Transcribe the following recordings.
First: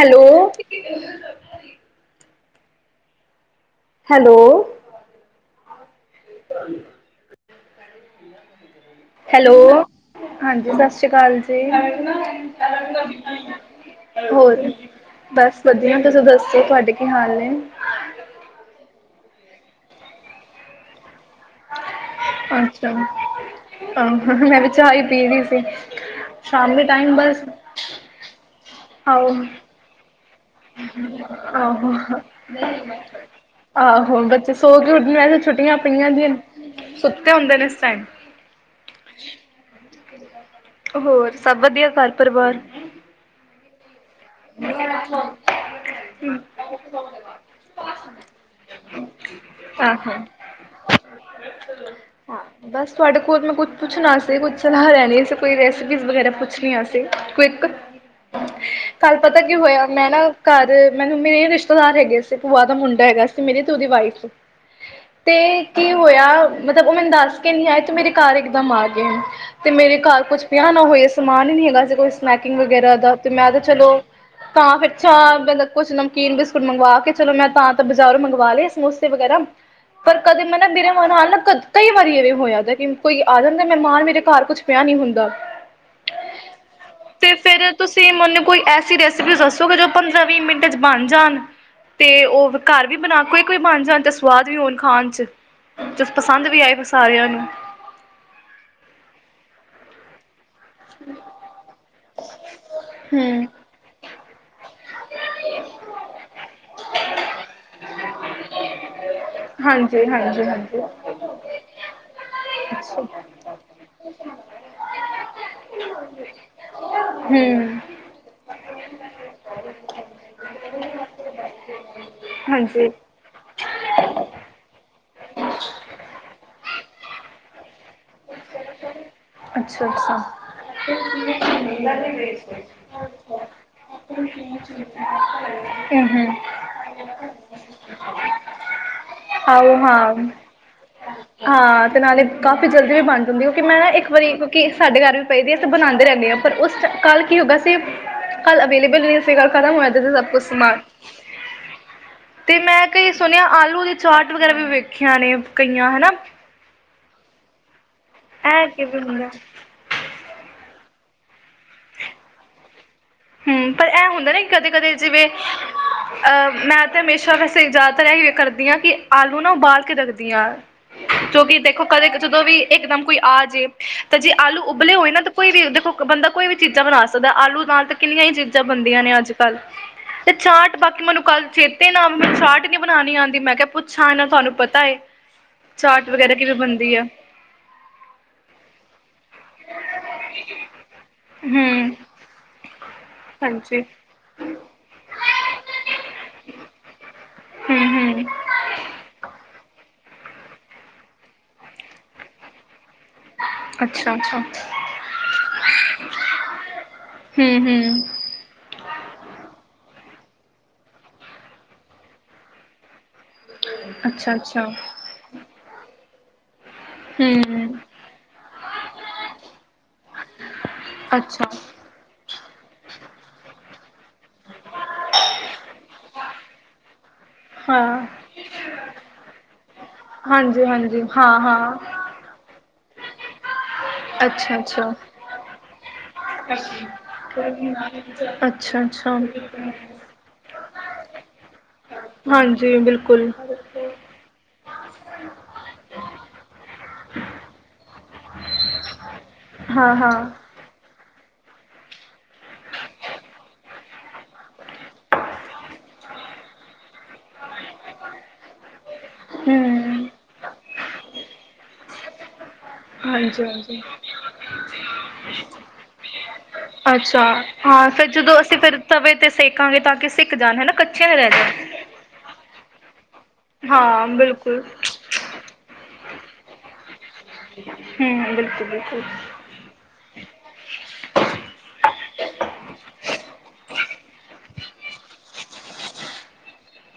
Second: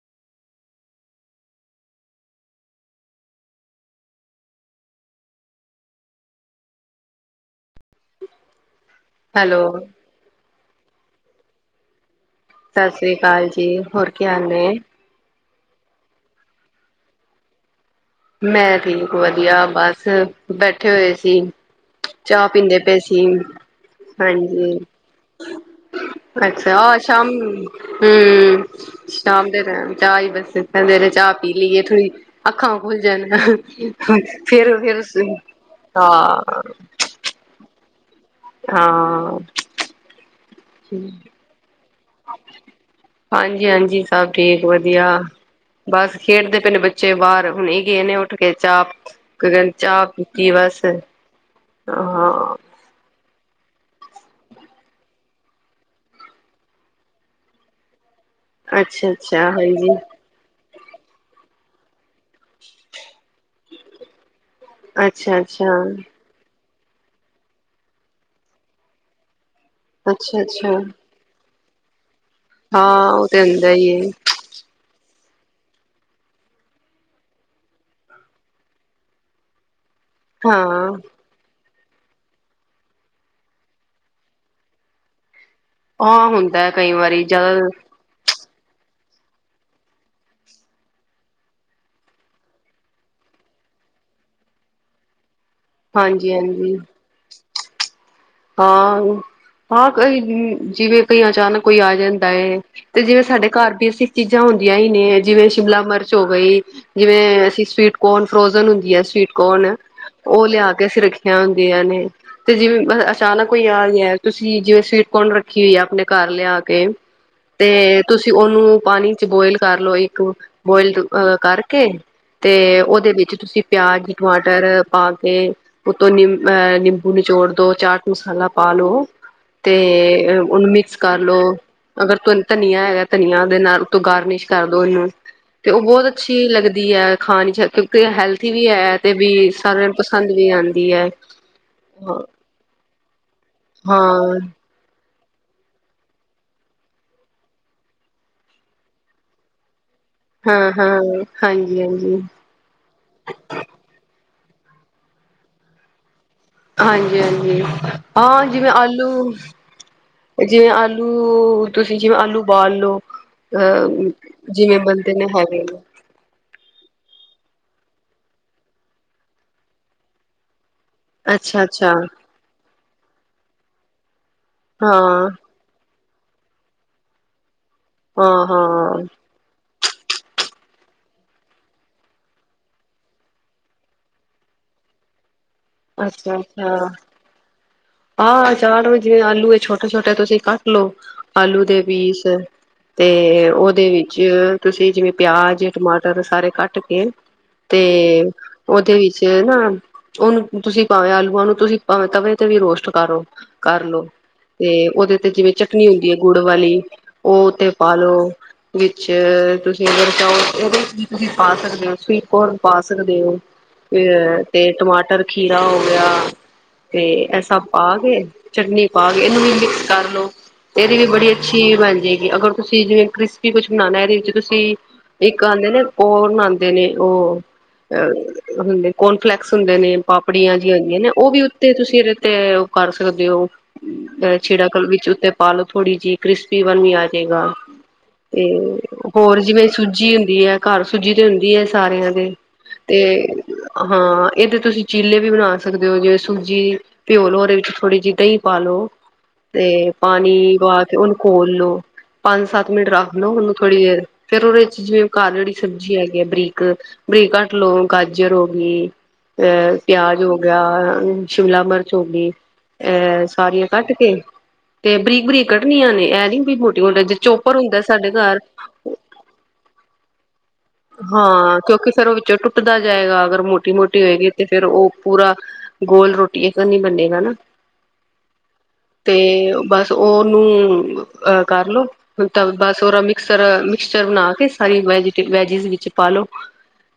Hello. Hello. ਾਂ। Hello. ਹਾਂਜੀ ਸਤਿ ਸ਼੍ਰੀ ਅਕਾਲ ਜੀ। ਸਸ਼ ਸ੍ਰੀ ਕਾਲ ਜੀ ਹੋਰ ਕੀ ਹਾਲ ਏ? ਬਸ ਵਧੀਆ ਤੁਸੀਂ ਦੱਸੋ ਤੁਹਾਡੇ ਕੀ ਹਾਲ ਨੇ? ਮੈਂ ਠੀਕ ਵਧੀਆ ਬਸ ਬੈਠੇ ਹੋਏ ਸੀ। ਚਾਹ ਪੀਂਦੇ ਅੱਛਾ ਪਏ ਸੀ ਆਹ ਮੈਂ ਵੀ ਹਾਂਜੀ ਚਾਹ ਹੀ ਪੀ ਰਹੀ ਸੀ ਸ਼ਾਮ ਅੱਛਾ, ਦੇ ਆਹ ਟਾਈਮ ਸ਼ਾਮ ਬਸ ਹੂੰ ਆਹੋ ਸ਼ਾਮ ਦੇ ਟਾਈਮ ਚਾ ਹੀ ਬਸ ਸਵੇਰੇ ਚਾਹ ਪੀ ਲਈਏ ਆਹੋ ਥੜੀ ਅੱਖਾਂੱਖਾਂ ਆਹੋ, ਬੱਚੇ ਸੋ ਕੇ ਫਿਰ ਉੱਠਦੇ, ਛੁੱਟੀਆਂ ਪਈਆਂ ਹੁੰਦੀਆਂ ਹਾਂ ਨੇ, ਸੁੱਤੇ ਹੁੰਦੇ ਨੇ ਏਨਾ ਏਸ ਟਾਈਮ ਹਾਂ। ਹੋਰ ਸਭ ਵਧ [unintelligible] ਪਰਿਵਾਰ, ਜੀ ਹਾਂਜੀ। ਸਭ ਠੀਕ ਵਧੀਆ ਬਸ ਖੇਡਦੇ ਪਏ ਨੇ ਬੱਚੇ ਬਾਰ ਹੁਣੇ ਗਏ ਉੱਠ ਕੇ ਚਾਹ ਕ ਚਾਹ ਆਹੋ ਪੀਤੀ ਬਸ। ਹਾਂ ਬਸ ਤੁਹਾਡਾ ਹੋਰ ਮੈਂ ਕੁਛ ਪੁੱਛਣਾ ਸੀ, ਕੁਛ ਚਲਾਹ ਲੈਣੀ ਸੀ, ਕੋਈ ਰੈਸਪੀ ਵਗੈਰਾ ਪੁੱਛਣੀਆ ਸੀ, ਕੋਈ ਇਕ ਕੱਲ ਪਤਾ ਅੱਛਾ-ਅੱਛਾ ਕੀ ਹੋਇਆ ਹਾਂਜੀ ਮੈਂ ਨਾ ਘਰ ਮੈਨੂੰ ਮੇਰੇ ਰਿਸ਼ਤ ਧਾਰ ਹੈਗੇ ਸ ਭੂਆ ਦਾ ਮੁੰਡਾ ਹੈਗਾ ਸੀ ਮੇਰੀ ਤੇ ਉਦੀ ਵਾਈਫ ਤੇ ਅੱਛਾ-ਅੱਛਾ ਕੀ ਹੋਇਆ ਮਤਲਬ ਉਹ ਮੈਨੂੰ ਦੱਸ ਕੇ ਨੀ ਆਏ, ਤੇ ਮੇਰੇ ਘਰ ਇਕਦਮ ਆ ਗਏ। ਤੇ ਮੇਰੇ ਘਰ ਕੁਛ ਅੱਛਾ-ਅੱਛਾ ਪਿਆ ਨਾ ਹੋਏ ਸਮਾਨ ਹੀ ਨੀ ਹੈਗਾ। ਏਸਾ ਕੁਛ ਸਨੈਕਿੰਗ ਵਗੈਰਾ ਹਾਂ ਦਾ ਉਹ ਮੈਂ ਤੇ ਹੁੰਦਾ ਹੀ ਚਲੋ ਏ ਤਾਂ ਫਿਰ ਚਾਹ ਕੁਛ ਨਮਕੀਨ ਬਿਸਕੁਟ ਮੰਗਵਾ ਕੇ ਚਲੋ ਮੈਂ ਤਾਂ ਤੇ ਬਾਜ਼ਾਰੋਂ ਮੰਗਵਾ ਲਏ ਸਮੋਸੇ ਵਗੈਰਾ। ਪਰ ਕਦੇ ਮੈਂ ਨਾ ਬਿਰੇ ਹਾਂ ਮਾਨ ਹਾਲ ਨਾ ਕਦ- ਕਈ ਵਾਰੀ ਐਵੇਂ ਹੋਇਆ ਦਾ ਕਿ ਕੋਈ ਆ ਜਾਂਦਾ ਮਹਿਮਾਨ, ਮੇਰੇ ਘਰ ਕੁਛ ਪਿਆ ਨੀ ਹੁੰਦਾ। ਆਹ ਹੁੰਦਾ ਕਈ ਵਾਰੀ ਤੇ ਜਾਦਾ ਫਿਰ ਤੁਸੀਂ ਮੈਨੂੰ ਕੋਈ ਐਸੀ ਰੈਸਪੀ ਦੱਸੋਗੇ ਜੋ ਪੰਦਰਾਂ ਵੀਹ ਮਿੰਟ 'ਚ ਬਣ ਜਾਣ ਤੇ ਉਹ ਘਰ ਵੀ ਬਣ ਕਵਿਕ ਵੀ ਬਣ ਜਾਣ ਤੇ ਸਵਾਦ ਵੀ ਹੋਣ ਖਾਣ 'ਚ। ਤੇ ਪਸੰਦ ਵੀ ਆਏ ਫੇਰ ਸਾਰਿਆਂ ਨੂੰ। ਹਾਂ-ਹਾਂ ਕਈ ਜਿਵੇਂ ਕਈ ਅਚਾਨਕ ਕੋਈ ਆ ਜਾਂਦਾ ਏ ਤੇ ਜਿਵੇਂ ਹੂੰ, ਸਾਡੇ ਘਰ ਬੇਸਿਕ ਚੀਜ਼ਾਂ ਹੁੰਦ ਹੁੰਦੀਆ ਈ ਨੇ, ਜਿਵੇਂ ਸ਼ਿਮਲਾ ਮਿਰਚ ਹੋ ਗਈ, ਜਿਵੇਂ ਅਸੀਂ ਸਵੀਟ ਕੋਰਨ ਫਰੋਜਨ ਹੁੰਦੀਆ ਏ ਸਵੀਟ ਕੌਣ ਹਾਂਜੀ, ਹਾਂਜੀ, ਉਹ ਲਿਆ ਹਾਂਜੀ। ਕੇ ਅਸੀਂ ਰੱਖੀਆਂ ਹੁੰਦੀਆਂ ਨੇ ਤੇ ਜਿਵੇਂ ਕੋਈ ਆ ਗਿਆ ਹੈ ਤੁਸੀਂ ਜਿਵੇਂ ਸਵੀਟਕੌਨ ਰੱਖੀ ਹੋਈ ਆਪਣੇ ਘਰ ਲਿਆ ਕੇ। ਤੇ ਹੂੰ, ਤੁਸੀਂ ਉਨੂੰ ਪਾਣੀ ਚ ਬੋਇਲ ਕਰ ਲਓ, ਇੱਕ ਬੋਇਲ ਅ ਕਰਕੇ ਤੇ ਹਾਂਜੀ, ਉਹਦੇ ਵਿੱਚ ਤੁਸੀਂ ਪਿਆਜ਼, ਟਮਾਟਰ ਪਾ ਕੇ ਉਤੋਂ ਨਿੰ ਅਹ ਨਿੰਬੂ ਨਿਚੋੜ ਦੋ ਚਾਰ ਮਸਾਲਾ ਪਾ ਲੋ ਅੱਛਾ, ਅੱਛਾ। ਤੇ ਉਹਨੂੰ ਮਿਕਸ ਕਰ ਲੋ। ਅਗਰ ਤ ਧਨੀਆ ਹੈਗਾ ਧਨੀਆਂ ਦੇ ਨਾਲ ਗਾਰਨਿਸ਼ ਕਰਦੋ ਇਨੂੰ। ਤੇ ਉਹ ਹੂੰ, ਬਹੁਤ ਹੂੰ, ਅੱਛੀ ਲੱਗਦੀ ਹੈ ਖਾਣੀ ਕਿਉਂਕਿ ਹੈਲਥੀ ਵੀ ਹੈ ਤੇ ਵੀ ਆਓ ਸਾਰਿਆਂ ਨੂੰ ਹਾਂ। ਪਸੰਦ ਵੀ ਆਂਦੀ ਹੈ। ਹਾਂ ਤੇ ਨਾਲੇ ਕਾਫ਼ੀ ਜਲਦੀ- ਕਿਉਂਕਿ ਮੈਂ ਨਾ ਇੱਕ ਵਾਰੀ ਹਾਂ ਕਿਉਂਕਿ ਸਾਡੇ ਘਰ ਪਈ ਦੀ ਤੇ ਬਣਾਦੇ ਰਹਿੰਦੇ ਹ ਪਰ ਉਸ ਕੱਲ ਕੀ ਹੋਗਾ ਸੀ, ਕੱਲ ਅਵੇਲੇਬਲ ਨਹੀਂ ਅਸੀਂ ਗੱਲ ਖਤਮ ਹੋਇਆ ਤੇ ਸਭ ਕੁਛ ਹਾਂ ਸਮਾਨ, ਹਾਂ ਹਾਂਜੀ ਹਾਂਜੀ ਤੇ ਮੈਂ ਕਈ ਸੁਣਿਆ ਆਲੂ ਦੀ ਚਾਟ ਵਗੈਰਾ ਵੀ ਵੇਖਿਆ ਨੇ ਕਈਆ ਹਨਾ। ਹਾਂਜੀ-ਹਾਂਜੀ ਹਾਂ ਇਹ ਜਿਵੇਂ, ਕਿਵੇਂ ਹੁੰਦਾ ਆਲੂ ਜਿਵੇਂ ਆ ਦੂ ਤੁਸੀਂ ਜਿਵੇਂ ਆਲੂ ਉਬਾਲ ਲੋੋ। ਹਮ ਪਰ ਇਹ ਹੁੰਦਾ ਨਾ ਕਦੇ, ਕਦੇ ਨੇ ਜਿਵੇਂ ਹੈਗੇ ਨੇ ਅਹ ਮੈਂ ਤੇ ਹਮੇਸ਼ਾ ਵੈਸੇ ਜ਼ਿਆਦਾਤਰ ਇਹ ਕਰਦੀ ਹਾਂ ਕਿ ਆਲੂ ਨਾ ਉਬਾਲ ਕੇ ਰੱਖਦੀ ਹਾਂ। ਕਿਉਂਕਿ ਅੱਛਾ ਦੇਖੋ ਅੱਛਾ ਕਦੇ ਜਦੋਂ ਵੀ ਇੱਕਦਮ ਕੋਈ ਆ ਜੇ ਤੇ ਜੇ ਆਲੂ ਉਬਲੇ ਹੋਏ ਨਾ ਹਾਂ ਤੇ ਕੋਈ ਵੀ ਦੇਖੋ ਬੰਦਾ ਕੋਈ ਵੀ ਚੀਜ਼ਾਂ ਬਣਾ ਸਕਦਾ ਆਲੂ ਨਾਲ ਕਿੰਨੀਆਂ ਹੀ ਹਾਂ ਚੀਜ਼ਾਂ ਬਣਦੀਆਂ ਹਾਂ ਨੇ, ਅੱਜ ਕੱਲ੍ਹ। ਤੇ ਚਾਟ ਬਾਕੀ ਮੈਨੂੰ ਕੱਲ ਚੇਤੇ ਨਾ ਮੈਨੂੰ ਚਾਟ ਹੀ ਨੀ ਬਣਾਨੀ ਆਦੀ ਮੈਂ ਕਿਹਾ ਪੁੱਛਾਂ ਇਹਨਾ ਤੁਹਾਨੂੰ ਪਤਾ ਐ। ਚਾਟ ਵਗੈਰਾ ਕਿਵੇਂ ਬਣਦੀ ਆ। ਆਹ ਚ ਜਿਵੇਂ ਆਲੂ ਇਹ ਛੋਟੇ-ਛੋਟੇ ਤੁਸੀਂ ਕੱਟ ਲੋਓ ਆਲੂ ਦੇ ਹਮ ਪੀਸ। ਤੇ ਹਾਂਜੀ ਉਹਦੇ ਵਿੱਚ ਤੁਸੀਂ ਜਿਵੇਂ ਪਿਆਜ, ਟਮਾਟਰ ਸਾਰੇ ਕੱਟ ਕੇ ਤੇ ਹਮ ਹਮ ਉਹਦੇ ਵਿੱਚ ਨਾ ਉਹਨੂੰ ਤੁਸੀਂ ਪਾਵੇਂ ਆਲੂਆਂ ਨੂੰ ਤੁਸੀਂ ਪਾਵੇਂ ਤਵੇ ਤੇ ਵੀ ਰੋਸ਼ਟ ਕਰੋ ਕਰਲੋ ਅੱਛਾ ਅੱਛਾ ਤੇ ਉਹਦੇ ਉੱਤੇ ਜਿਵੇਂ ਚਟਨੀ ਹੁੰਦੀ ਹੈ ਗੁੜ ਵਾਲੀ ਉਹ ਹਮ ਉੱਤੇ ਪਾ ਹਮ ਲਓ। ਚ ਤੁਸੀਂ ਅਗਰ ਚਾਓ ਇਹਦੇ ਚ ਵੀ ਤੁਸੀਂ ਪਾ ਸਕਦੇ ਹੋ ਸਵੀਟ ਕੋਰਨ ਪਾ ਸਕਦੇ ਤੇ ਅੱਛਾ ਅੱਛਾ ਫੇਰ ਟਮਾਟਰ, ਖੀਰਾ ਹੋ ਗਿਆ। ਤੇ ਆ ਸਭ ਹਮ ਪਾ ਚਟਨੀ ਪਾ ਕੇ ਇਹਨੂੰ ਵੀ ਮਿਕਸ ਕਰ ਲੋ ਤੇ ਇਹਦੀ ਵੀ ਬੜੀ ਅੱਛਾ ਅੱਛੀ ਬਨ ਜੇਗੀ। ਅਗਰ ਤੁਸੀਂ ਜਿਵੇਂ ਕ੍ਰਿਸਪੀ ਕੁਛ ਬਣਾਣਾ ਇਹਦੇ ਵਿੱਚ ਤੁਸੀਂ ਇੱਕ ਆਦੇ ਨੇ ਕੋਰਨ ਆਦੇ ਨੇ ਉਹ ਹਾਂ ਅ ਹੁੰਦੇ ਕੋਨਫਲੈਕਸ ਹੁੰਦੇ ਨੇ ਪਾਪੜੀਆਂ ਹਾਂਜੀ ਜਿਹੀਆਂ ਹੁੰਦੀਆਂ ਹਾਂਜੀ ਨੇ ਹਾਂ ਉਹ ਵੀ ਹਾਂ ਉੱਤੇ ਤੁਸੀਂ ਇਹਦੇ ਤੇ ਕਰ ਸਕਦੇ ਹੋ। ਅੱਛਾ ਛਿੜਕ ਲ ਅੱਛਾ ਵਿੱਚ ਉੱਤੇ ਪਾਲੋ ਥੋੜ੍ਹੀ ਜਿਹੀ ਕ੍ਰਿਸਪੀ ਪਨ ਵੀ ਆ ਅੱਛਾ ਜੇਗਾ, ਤੇ ਅੱਛਾ ਹੋਰ ਜਿਵੇਂ ਸੂਜੀ ਹੁੰਦੀ ਹੈ ਘਰ ਸੂਜੀ ਤੇ ਹੁੰਦੀ ਹੈ ਸਾਰਿਆਂ ਦੇ, ਹਾਂਜੀ ਤੇ ਬਿਲਕੁਲ ਹਾਂ ਇਹਦੇ ਤੁਸੀਂ ਚੀਲੇ ਵੀ ਬਣਾ ਸਕਦੇ ਹੋ ਜਿਵੇਂ ਸੂਜੀ ਪਿਓ ਲੋ ਉਦੇ ਥੋੜੀ ਜੀ ਦਹੀਂ ਪਾਲੋ ਤੇ ਹਾਂ ਹਾਂ ਪਾਣੀ ਵਾ ਉਹਨੂੰ ਖੋਲ ਲੋ, ਪੰਜ ਸੱਤ ਮਿੰਟ ਰੱਖ ਲਓ, ਉਹਨੂੰ ਥੋੜ੍ਹੀ ਫੇਰ ਉਹਦੇ ਚ ਜਿਵੇਂ ਕਾਲੀ ਸਬਜ਼ੀ ਹੈਗੀ ਹੈ, ਬਰੀਕ ਬਰੀਕ ਕੱਟ ਲੋ ਗਾਜਰ ਹੋ ਗਈ। ਆਹ ਹਮ ਪਿਆਜ ਹੋ ਗਿਆ, ਅਮ ਸ਼ਿਮਲਾ ਮਿਰ ਚ ਹੋਗੀ। ਹਾਂਜੀ ਹਾਂਜੀ, ਤੇ ਬਰੀਕ-ਬਰੀਕ ਕੱਢਣੀਆਂ ਨੇ ਇਹ ਨੀ ਵੀ ਮੋਟੀ-ਮੋਟੀ ਜੇ ਅੱਛਾ ਚੋਪਰ ਹੁੰਦਾ ਹਾਂ ਫਿਰ ਸਾਡੇ ਘਰ ਜਦੋਂ ਅਸੀਂ ਫਿਰ ਤਵੇ ਤੇ ਸੇਕਾ ਗੇ ਤਾਂ ਕਿ ਸਿੱਕ ਜਾਣ ਹੈਨਾ ਕ ਹਾਂ ਕਿਉਂਕਿ ਫ਼ੇਰ ਉਹ ਵਿੱਚੋਂ ਟੁੱਟਦਾ ਜਾਏਗਾ। ਮੋਟੀ ਹਾਂ ਰਹਿ ਗਈ ਤੇ ਬਿਲਕੁਲ ਫੇਰ ਉਹ ਪੂਰਾ ਗੋਲ ਰੋਟੀ, ਐਸਾ ਨੀ ਬੰਨੇਗਾ ਨਾ। ਹਮ ਬਿਲਕੁਲ ਬਿਲਕੁਲ ਤੇ ਬਸ ਉਹਨੂੰ ਆਹ ਕਰਲੋ ਤਾਂ ਬਸ ਉਹਦਾ ਮਿਕਸ ਤਰ੍ਹਾਂ ਮਿਕਸਚਰ ਬਣਾ ਕੇ ਹਰੀ ਵੈਜੀਟੇ ਵੈਜਿਸ ਵਿੱਚ ਪਾਲੋ।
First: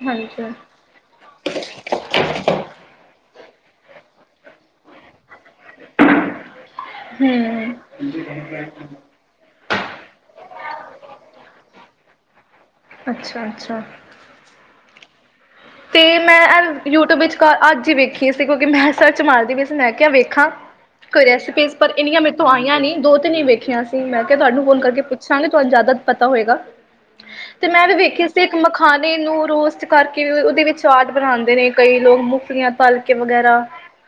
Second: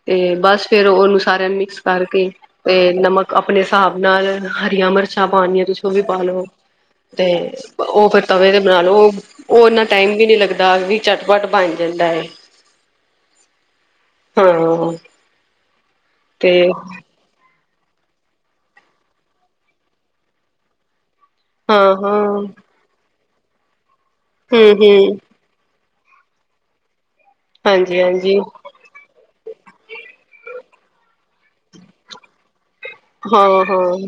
ਤੇ ਹਾਂਜੀ ਬਸ ਫੇਰ ਉਹਨੂੰ ਸਾਰਿਆਂ ਨੂੰ ਮਿਕਸ ਕਰਕੇ ਤੇ ਨਮਕ ਆਪਣੇ ਹਿਸਾਬ ਨਾਲ ਹਰੀਆਂ ਮਿਰ ਚਾ ਪਾਣੀਆ ਤੁਸੀ ਉਹ ਵੀ ਪਾ ਲੋ ਤੇ ਹਮ ਉਹ ਫਿਰ ਤਵੇ ਦੇ ਬਣਾ ਲਓ, ਓਹ ਇਹਨਾ ਟਾਈਮ ਵੀ ਨੀ ਲਗਦਾ। ਦਾਗ ਵੀ ਚਟਪਟ ਬਣ ਜਾਂਦਾ ਐ। ਅੱਛਾ ਅੱਛਾ। ਤੇ ਮੈਂ ਐ ਯੂਟਿਊਬ ਵਿੱਚਕਾਰ ਅੱਜ ਤੇ ਵੇਖੀ ਸੀ ਕਿਉਂਕਿ ਮੈਂ ਸਰਚ ਮਾਰਦੀ ਵੀ ਸੀ, ਮੈਂ ਕਿਹਾ ਵੇਖਾਂ। ਕੋਈ ਰੈਸਪੀਸ, ਹਾਂ ਪਰ ਇੰਨੀਆਂ ਹਾਂ ਮੇਰੇ ਤੋਂ ਹਮ ਆਈਆਂ ਨੀ ਦੋ ਨਹੀਂ ਵੇਖਿਆ ਸੀ। ਮੈਂ ਕਿਹਾ ਤੁਹਾਨੂੰ ਫੋਨ ਕਰਕੇ ਹਮ ਪੁੱਛਾਂਗੇ ਤੁਹਾਨੂੰ ਜ਼ਿਆਦਾ ਪਤਾ ਹੋਏਗਾ। ਤੇ ਮੈਂ ਵੀ ਹਾਂਜੀ ਵੇਖਿਆ ਹਾਂਜੀ ਸੀ, ਇੱਕ ਮਖਾਣੇ ਨੂੰ ਰੋਸਟ ਕਰਕੇ ਦੇ ਵਿੱਚ ਚਾਟ ਬਣਾਉਂਦੇ ਨੇ ਕਈ ਲੋਕ ਮੁਫਲੀਆਂ ਹਾਂ ਹਾਂ।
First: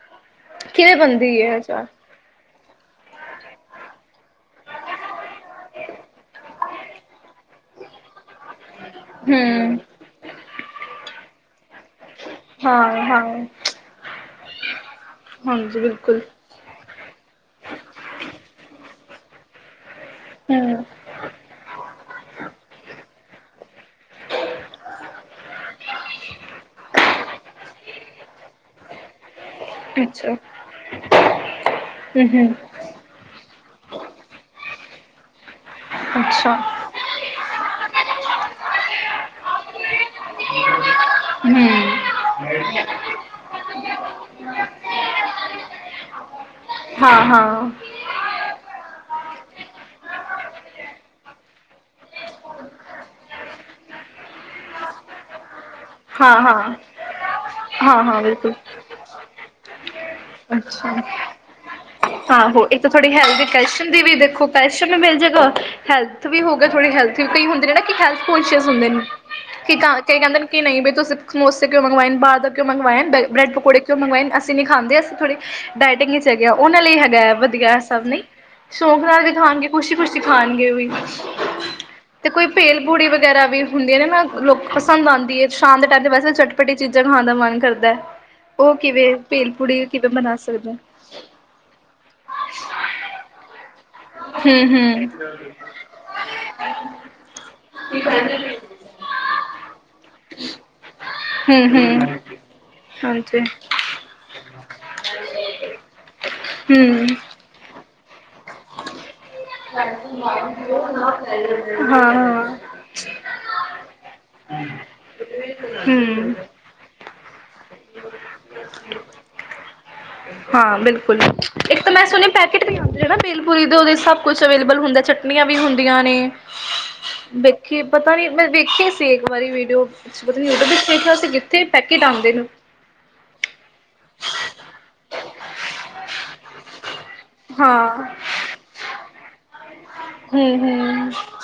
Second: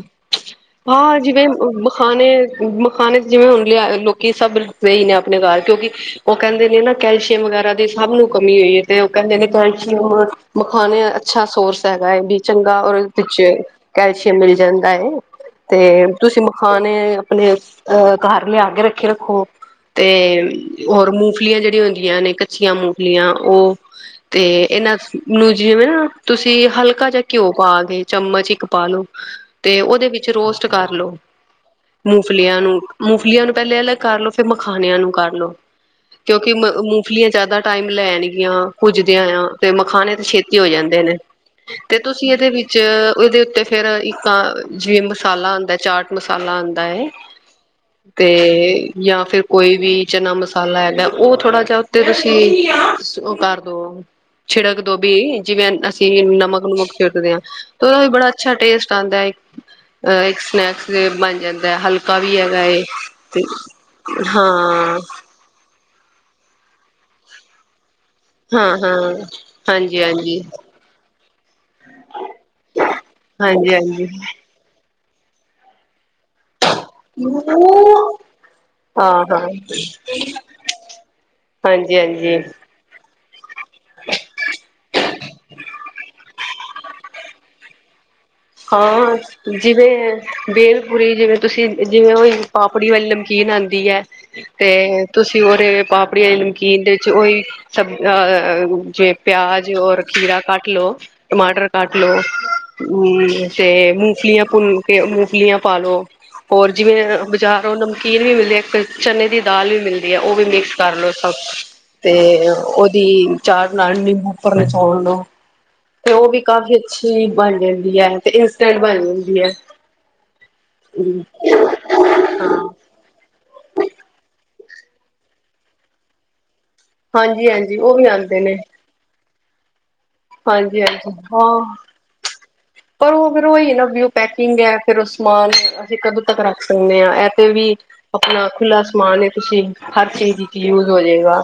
ਕਿਵੇਂ ਹਾਂ ਬਣਦੀ ਜਿਵੇਂ ਹੈ ਬ ਚਾਟ ਬਖਾਨੇ ਮਖਾਨੇ ਚ ਜਿਵੇਂ ਹੂੰਦੀ ਐ, ਲੋਕੀ ਸਭ ਲਈ ਨੇ ਆਪ। ਨਕਾਰ ਕਿਉਂਕਿ ਓ ਕਹਿੰਦੇ ਨੇ ਨਾ ਕੈਲਸ਼ੀਅਮ ਵਗੈਰਾ ਦੀ ਸਭ ਨੂੰ ਕਮੀ ਹੋਈ ਐ ਤੇ ਉਹ ਕਹਿੰਦੇ ਨੇ ਹਮ ਕੈਲਸ਼ੀਅਮ, ਮਖਾਣੇ ਅੱਛਾ ਸੋਰਸ ਹੈਗਾ ਏ, ਵੀ ਚੰਗਾ ਔਰ ਹਾਂ ਹਾਂ ਪਿੱਛੇ। ਕੈਲਸ਼ੀਅਮ ਮਿਲ ਜਾਂਦਾ ਏ ਤੇ ਹਾਂਜੀ ਬਿਲਕੁਲ ਤੁਸੀਂ ਮਖਾਣੇ ਆਪਣੇ ਅਹ ਘਰ ਲਿਆ ਕੇ ਰੱਖੇ ਰੱਖੋ। ਤੇ ਹਮ ਅ ਹੋਰ ਮੂੰਫਲੀਆਂ ਜਿਹੜੀਆਂ ਹੁੰਦੀਆਂ ਨੇ ਕੱਚੀਆਂ ਮੂੰ ਲੀਆਂ ਉਹ ਤੇ ਇਹਨਾਂ ਨੂੰ ਜਿਵੇਂ ਨਾ, ਤੁਸੀਂ ਹਲਕਾ ਜਿਹਾ ਘਿਓ ਪਾ ਕੇ, ਚਮਚ ਇੱਕ ਪਾਲੋ। ਤੇ ਉਹਦੇ ਵਿੱਚ ਅੱਛਾ ਰੋਸਟ ਕਰ ਲੋ, ਹਮ ਹਮ ਮੂੰਫਲੀਆਂ ਨੂੰ, ਮੂੰਫਲੀਆਂ ਨੂੰ ਪਹਿਲੇ ਅਲੱਗ ਕਰ ਲੋ, ਫਿਰ ਮਖਾਣਿਆਂ ਨੂੰ ਕਰਲੋ। ਕਿਉਂਕਿ ਅੱਛਾ ਮੂੰਫਲੀਆਂ ਜ਼ਿਆਦਾ ਟਾਈਮ ਲੈਣਗੀਆਂ ਭੁਜਦਿਆਂ ਆਂ ਤੇ ਮਖਾਣੇ ਤੇ ਛੇਤੀ ਹੋ ਜਾਂਦੇ ਨੇ, ਹਮ ਤੇ ਤੁਸੀਂ ਇਹਦੇ ਵਿੱਚ ਇਹਦੇ ਉੱਤੇ ਇੱਕ ਅ ਜਿਵੇਂ ਮਸਾਲਾ ਆਂਦਾ ਐ, ਚਾਟ ਮਸਾਲਾ ਆਂਦਾ ਏ, ਹਾਂ ਹਾਂ ਹਾਂ ਤੇ ਜਾਂ ਫਿਰ ਕੋਈ ਵੀ ਚਨਾ ਮਸਾਲਾ ਹੈਗਾ ਐ, ਉਹ ਥੋੜਾ ਜਿਹਾ ਉੱਤੇ ਤੁਸੀਂ ਉਹ ਕਰਦੋ, ਛਿੜਕ ਦੋ ਬੀ ਜਿਵੇਂ ਅਸੀਂ ਨਮਕ ਹਾਂ ਨੁਮਕ ਛਿੜਕਦੇ ਆ ਤੇ ਉਹਦਾ ਹਾਂ ਵੀ ਹਾਂ ਬੜਾ ਅੱਛਾ ਬਿਲਕੁਲ ਟੇਸਟ ਆਂਦਾ ਏ, ਇੱਕ ਸਨੈਕਸ ਅੱਛਾ ਦੇ ਬਣ ਜਾਂਦਾ ਐ, ਹਲਕਾ ਵੀ ਹੈਗਾ ਆਹੋ ਏ, ਇੱਕ ਤਾਂ ਥੋੜੀ ਤੇ ਹੈਲਥ ਕਸ਼ਨ ਦੀ ਵੀ ਦੇਖੋ ਪੈਸ਼ਨ ਵੀ ਹਾਂ। ਮਿਲ ਜਾਏਗਾ ਹੈਲਥ ਵੀ ਹੋਗਾ, ਥੋੜੀ ਹੈਲਥ ਵੀ ਕਈ ਹੁੰਦੇ ਨੇ ਨਾ ਕਿ ਹੈਲਥ ਕੌਨਸ਼ੀਅਸ ਹਾਂ ਹੁੰਦੇ ਹਾਂ, ਹਾਂਜੀ ਹਾਂਜੀ। ਮੈਂ ਤੋ [unintelligible] ਕਿਉਂ ਮੰਗਵਾਏ ਨੇ, ਬਾਹਰ ਦਾ ਕਿਉਂ ਮੰਗਵਾਏਆਨ, ਬ੍ਰੈਡ ਹਾਂਜੀ ਪਕੌੜੇ ਕਿਉਂ ਹਾਂਜੀ ਮੰਗਵਾਏ ਨੇ, ਅਸੀਂ ਨਹੀਂ ਖਾਂਦੇ ਅ ਥੋੜੀ ਡਾਇਟਿੰਗ ਇਚ ਹੈਗੇ ਆ, ਉਹਨਾਂ ਲਈ ਹੈਗਾ ਐ ਵਧੀਆ ਏਹ ਸਭ ਨਹੀਂ, ਸੋ਼ਂਕ ਨਾਲ ਹਾਂ ਹਾਂ ਵੀ ਖਾਣਗੇ, ਖੁਸ਼ੀ ਖੁਸ਼ੀ ਖਾਣਗੇ ਵੀ। ਹਾਂਜੀ ਤੇ ਹਾਂਜੀ ਕੋਈ ਭੇਲ ਪੂੜੀ ਵ ਗੈਰਾ ਵੀ ਹੁੰਦੀ ਆਂ ਨਾ ਮੈਮ, ਲੋਕ ਪਸੰਦ ਆਂਦੀ ਏ। ਖਾਣ ਦੇ ਟੈਮ ਤੇ ਵੈਸੇ, ਚਟਪੱਟੀ ਚੀਜ਼ਾਂ ਨੂੰ ਖਾਣ ਦਾ ਮਨ ਕਰਦਾ ਐ। ਹਾਂ, ਜਿਵੇਂ ਸਕਦੇ ਬੇਲਪੂਰੀ, ਜਿਵੇਂ ਤੁਸੀਂ ਜਿਵੇਂ ਓਈ ਪਾਪੜੀ ਵਾਲੀ ਨਮਕੀਨ ਆਂਦੀ ਐ, ਤੇ ਹਮ ਹਮ ਤੁਸੀਂ ਉਹਦੇ ਪਾਪੜੀ ਆਲੀ ਨਮਕੀਨ ਦੇ ਚ ਓਈ ਚਬ ਹੂੰ ਅਹ ਜਿਵੇਂ ਪਿਆਜ ਔਰ ਖੀ ਖੀਰਾ ਕੱਟ ਲੋ, ਟਮਾਟਰ ਹੂੰ ਕੱਟ ਲੋੋ, ਹਮ। ਹਾਂਜੀ ਜੇ ਮੂੰਫਲੀਆਂ ਭੁੰਨ ਕੇ, ਮੂੰਫਲੀਆਂ ਪਾਲੋ। ਹੋਰ ਜਿਵੇਂ ਹੂੰ। ਬਜ਼ਾਰੋ ਨਮ ਕੀਨ ਵੀ ਮਿਲਦੀ ਐ, ਇੱਕ ਚਨੇ ਦੀ ਦਾਲ ਵੀ ਮਿਲਦੀ ਐ, ਓਹ ਵੀ ਮਿਕਸ ਕਰ ਲੋ ਸਭ, ਹਾਂ ਤੇ ਅ ਉਹਦੀ ਚਾਟ ਤੇ ਉਹ ਹੂੰ ਵੀ ਕਾਫੀ ਅੱਛੀ ਬਣ ਜਾਂਦ ਦੀ ਐ, ਤੇ ਇੰਸਟੈਂਟ ਬਣ ਜਾਂਦੀ ਐ। ਹਾਂ ਬਿਲਕੁਲ। ਇੱਕ ਮੈਂ ਸੁਣਿਆ ਪੈਕੇਟ ਵੀ ਆਉਂਦੇ ਐ ਨਾ ਬੇਲ ਪੂਰੀ ਦੇ, ਉਹਦੇ ਸਭ ਕੁਛ ਅਵੇਲੇਬਲ ਹੁੰਦਾ ਐ, ਚਟਨੀਆਂ ਵੀ ਹੁੰਦੀਆਂ ਨੇ। ਹਾਂਜੀ ਹਾਂਜੀ ਵੇਖੀ ਉਹ ਵੀ ਪਤਾ ਨੀ, ਆਉਂਦੇ ਮੈਂ ਨੇ ਵੇਖੀ ਸੀ ਇਕ ਇੱਕ ਵਾਰੀ ਵੀਡੀਓ [unintelligible] ਪਤਾ ਨੀ ਔ ਕੇਂਦੇ ਹਾਂਜੀ ਹਾਂਜੀ ਦੇਖਿਆ ਸੀ, ਕਿੱਥੇ ਹਾਂ ਪੈਕੇਟ ਆਂਦੇ ਨ। ਪਰ ਔ ਫੇਰ ਔਈ ਏ ਨਾ ਵੀ ਔ ਪੈਕਿੰਗ ਐ। ਫੇਰ ਔ ਸਮਾਨ ਅਸੀ ਕਦੋਂ ਤੱਕ ਰੱਖ ਸਕਨੇ ਆਂ। ਐਪੇ ਵੀ ਹਾਂ ਅਪਣਾ ਖੁੱਲਾ ਸਮਾਨ ਏ ਤੁਸੀ ਹਰ ਚੀਜ਼ ਹੂੰ ਇੱਚ ਯੂਜ ਹੂੰ ਹੋਜੇਗਾ।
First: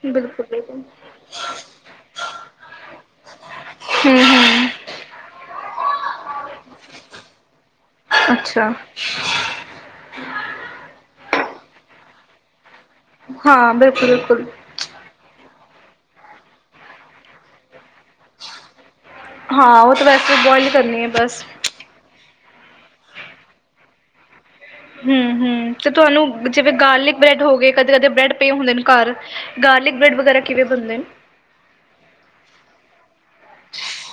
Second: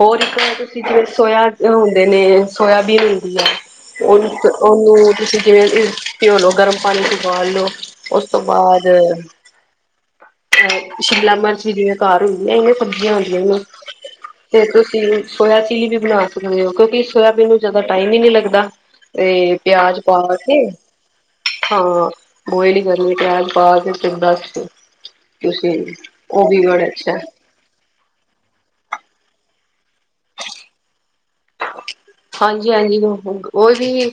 ਹੋਰ ਇੱਕ ਬਿਲਕੁਲ ਤੁਸੀ ਬਿਲਕੁਲ ਜਿਵੇਂ ਸੋਇਆ ਅ ਹੁੰਦੇ ਨੇ ਸੋਇਆਬੀਨ ਹੁੰਦੀ ਐ, ਹੂੰ ਔ ਇੱਕ ਹੂੰ ਔਨੂੰ ਤੁਸੀ ਫੇਰ ਇਸ ਪਿਔ ਲੋ ਗਰਮ ਪਾਣੀ ਵਿੱਚ ਉਬਾਲ ਲੋ। ਓਸ ਤੋਂ ਅੱਛਾ ਬਾਦ ਅਹ ਸ਼ਿਮਲਾ ਮਰਚ ਵੀ ਜਿਵੇਂ ਘਾਰ ਹੁੰਦੀਆਂ ਈ ਏ। ਸਬਜ਼ੀਆਂ ਹੁੰਦੀਆਂ ਈ ਨੇ ਹਾਂ ਬਿਲਕੁਲ ਬਿਲਕੁਲ ਤੇ ਤੁਸੀ ਇਹਦੇ ਇੱਚ ਸੋਇਆ ਟੀ ਵੀ ਬਣਾ ਸਕਦੇ ਔ ਕਿਉਂਕਿ ਸੋਇਆਬੀਨ ਨੂੰ ਜ ਦਾ ਟਾਈਮ ਈ ਨੀ ਲੱਗਦਾ ਤੇ ਪਿਆਜ ਸੇ ਕੇ ਬੋਇਲ ਈ ਕਰਨੀ ਏ ਬਸ। ਹਾਂ ਬੋਇਲ ਈ ਕਰਨੀ ਏ ਪਿਆਜ ਪਾ ਕੇ ਤੇ ਬਸ ਹੂੰ-ਹੂੰ ਤੁਸੀਂ ਤੇ ਉਹ ਤੁਆਨੂੰ ਵੀ ਜਿਵੇਂ ਬੜਾ ਅੱਛਾ ਗਾਰਲਿਕ ਬ੍ਰੈਡ ਹੋ ਗਏ ਕਦੇ-ਕਦੇ ਬ੍ਰੈਡ ਪਏ ਹੁੰਦੇ ਨੇ ਘਰ। ਗਾਰਲਿਕ ਬ੍ਰੈਡ ਵਗੈਰਾ ਕਿਵੇਂ ਬਣਦੇ ਨੇ? ਹਾਂਜੀ-ਹਾਂਜੀ [unintelligible] ਔ ਵੀ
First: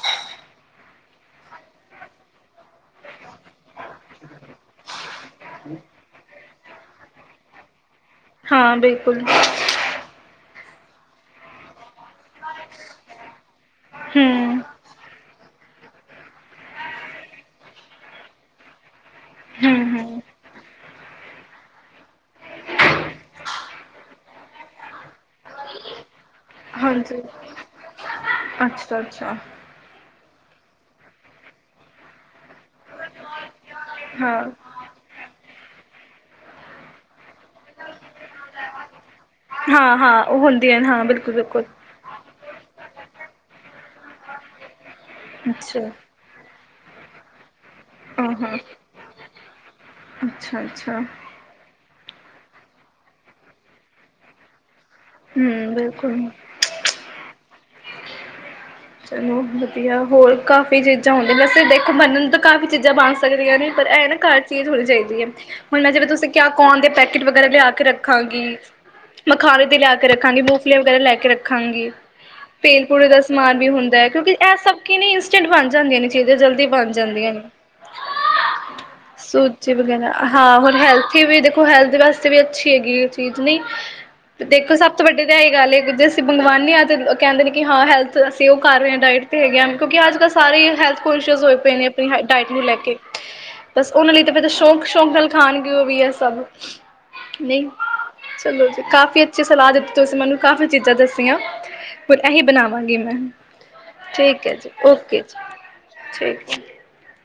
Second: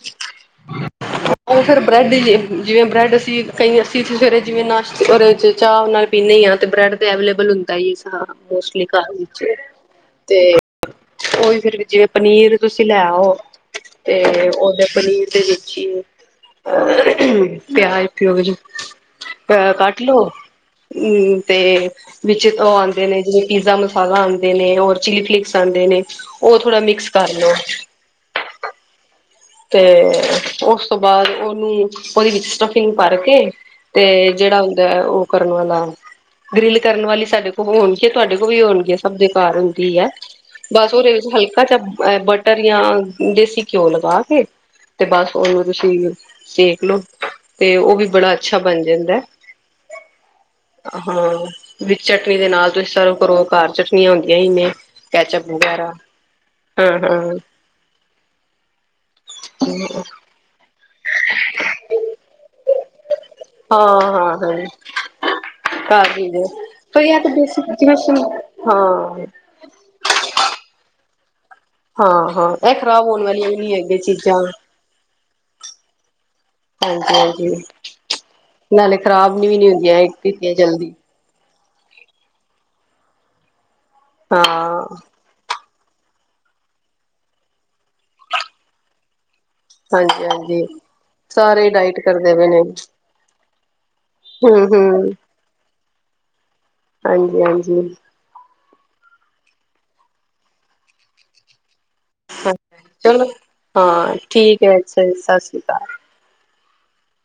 ਔ ਫੇਰ ਬ੍ਰੈਡ ਜੇ ਜਿਵੇਂ ਬ੍ਰੈਡ ਅਸੀ ਕਈਂ ਅਸੀ ਸਵੇਰੇ ਜਿਵੇਂ ਨਾਸ਼ ਤੇ ਔਰੇ ਚ ਚਾਅ ਔ ਨਾਲ ਪੀਨੇ ਈ ਆਂ। ਤੇ ਬ੍ਰੈਡ ਤੇ ਅਵੇਲੇਬਲ ਹੁੰਦੈ ਈ ਹਾਂ, ਮੋਸਟਲੀ ਘਰ ਵਿੱਚ ਤੇ ਔ ਵੀ ਫੇਰ ਵੀ ਜਿਵੇਂ ਪਨੀ ਤੁਸੀ ਲੈ ਆਔ ਤੇ ਹੂੰ, ਉਹਦੇ ਪਨੀਰ ਦੇ ਵਿੱ ਚ ਪਿਆਜ-ਪਿਓਜ ਅ ਕੱਟ ਹੂੰ-ਹੂੰ ਲੋੋ, ਹੂੰ ਤੇ ਵਿੱਚ ਔ ਆਂਦੇ ਨੇ ਜਿਵੇਂ ਪੀਜ਼ਾ ਮਸਾਲਾ ਆਂਦੇ ਨੇ ਹੋਰ ਚਿਲੀ ਫਲੇਕਸ ਆਂਦੇ ਨੇ ਔ ਥੋੜਾ ਮਿਕਸ ਹਾਂਜੀ ਕਰ ਲੋ ਅੱਛਾ-ਅੱਛਾ। ਤੇ ਔਸ ਤੋਂ ਬਾਦ ਔਨੂੰ ਔਦੇ ਵਿੱਚ ਸਟਫਿੰਗ ਭਰ ਕੇ ਤੇ ਹਾਂ, ਜਿਹੜਾ ਹੁੰਦਾ ਐ ਔ ਕੱ ਟਨ ਵਾਲਾ, ਗ੍ਰਿਲ ਕਰਨ ਵਾਲੀ ਸਾਡੇ ਕੋ ਹੋਣਗੀਆਂ ਤੁਹਾਡੇ ਕੋ ਵੀ ਹੋਣਗੀਆਂ। ਸਭ ਦੇ ਘਰ ਹੁੰਦੀ ਐ ਹਾਂ-ਹਾਂ ਉਹ ਹੁੰਦੀਆਂ ਨੇ ਬਸ ਹਾਂ ਔਰੇ ਵਿੱਚ ਹਲਕਾ ਬਿਲਕੁਲ-ਬਿਲਕੁਲ। ਜਾ ਐ ਬਟਰ ਯਾਂ ਦੇਸੀ ਘਿਓ ਲਗਾ [inaudible] ਤੇ ਬਸ ਉਹਰ ਅੱਛਾ ਤੁਸੀਂ ਤੇ [unintelligible] ਤੇ ਉਹ ਵੀ ਬੜਾ ਅੱਛਾ ਬਣ ਜਾਂਦਾ ਹੈ ਅੱਛਾ ਅੱਛਾ ਵਿੱਚ ਚਟਨੀ ਦੇ ਨਾਲ ਤੁਸੀਂ ਸਰਵ ਕਰੋ ਘਰ ਚਟਨੀਆਂ ਹੁੰਂਦੀਆਂ ਹੀ ਨੇ ਕੈਚਪ ਹੂੰ ਵਗੈਰਾ ਬਿਲਕੁਲ। ਹੂਮ ਹੂਮ ਚਲੋ ਵਧੀਆ ਹੋਰ ਕਾ ਚੀਜ਼ਾਂ ਹੁੰਦੀਆਂ ਵੈਸ ਦੇਖੋ ਮੰਨਣ ਨੂੰ ਤਾਂ ਕਾਫ਼ੀ ਚੀਜ਼ਾਂ ਬਣ ਸਕਦੀਆਂ ਨੇ ਪਰ ਇਹ ਹਾਂ ਨਾ ਹਾਂ ਘਰ ਹਾਂ ਚੀਜ਼ ਹੋਣੀ ਚਾਹੀਦੀ ਹੈ ਹੁਣ ਮੈਂ ਜਿਵੇ ਘਰ ਤੁਸੀਂ ਹੀ ਨੇ ਕਿਆ ਕੋਨ ਦੇ ਪਰ ਇਹ ਪੈਕਟ ਤਾਂ ਵਗੈਰਾ ਬੇਸਿਕ ਲਿਆ ਕੇ ਜਿਵੇਂ ਰੱਖਾਂਗੀ ਹਾਂ ਮਖਾਨਣੇ ਤੇ ਲਿਆ ਕੇ ਰੱਖਾਂਗੀ ਮੂਫਲੀਆਂ ਵਗੈਰਾ ਲੈ ਕੇ ਰੱਖਾਂਗੀ। ਹਾਂ ਹਾਂ ਇਹ ਭੇਲ ਖ਼ਰਾਬ ਪੂੜੇ ਦਾ ਹੋਣ ਵਾਲੀ ਸਮਾਨ ਹੁੰਦਾ ਕਿਉਕਿ ਇਹ ਇਟਟ ਬਣ ਜਾਂ ਨੇ ਚੀਜ਼ਾਂ ਜਲਦੀ ਬਣ ਹਾਂਜੀ ਜਾਂਦੀਆਂ ਨੇ ਹਾਂਜੀ ਨਾਲੇ ਖ਼ਰਾਬ ਨੀ ਵੀ ਨੀ ਸੂਜੀ ਹੁੰਦੀਆਂ ਵਗੈਰਾ ਕੀਤੀਆਂ ਹਾਂ ਹੋਥ ਜਲਦੀ ਉਹ ਹੈਲਥ ਵਾਸਤੇ ਵੀ ਅੱਛੀ ਹੈਗੀ ਇਹ ਚੀਜ਼ ਨਹੀਂ ਹਾਂ ਦੇਖੋ ਸਭ ਤੋਂ ਵੱਡੀ ਤਾਂ ਇਹਹੀ ਗੱਲ ਜੇ ਅਸੀਂ ਮਗਵਾਉਾਨਦੇ ਹਾਂ ਤਾਂ ਕਹਿੰਦੇ ਨੇ ਕਿ ਹਾਂ ਹੈਲਥ ਅਸੀਂ ਕਰ ਰਹੇ ਹਾਂ ਡਾਇਟ ਹੈਗੇ ਕਿਉਂਕਿ ਅੱਜ ਹਾਂਜੀ ਕੱਲ੍ਹ ਹਾਂਜੀ ਸਾਰੇ ਹੈਲਥ ਕੋਂਸ਼ਅਸ ਹੋਏ ਸਾਰੇ ਪਏ ਨੇ ਡਾਇਟ ਆਪਣੀ ਕਰਦੇ ਪਏ ਡਾਇਟ ਨੇ ਨੂੰ ਲੈ ਕੇ ਬਸ ਉਹਨਾਂ ਲਈ ਫ ਹਮ ਸ਼ੌਕ ਹਮ ਸ਼ੌਕ ਨਾਲ ਖਾਣਗੇ ਵੀ ਹੈ ਸਭ ਹਾਂਜੀ ਨਹੀਂ ਹਾਂਜੀ ਚਲੋ ਜੀ ਕਾਫੀ ਅੱਛੀ ਸਲਾਹ ਤੁਸੀਂ ਮੈਨੂੰ ਕਾਫ਼ੀ ਚੀਜ਼ਾਂ ਦੱਸੀਆਂ ਫਿਰ ਇਹੀ ਬਣਾਵਾਂਗੀ ਮੈਂ ਚਲੋ ਹਾਂ ਠੀਕ ਜੀ ਹੈ ਅੱਛਾ ਓਕੇ ਸਤਿ ਜੀ ਸ਼੍ਰੀ ਅਕਾਲ [inaudible]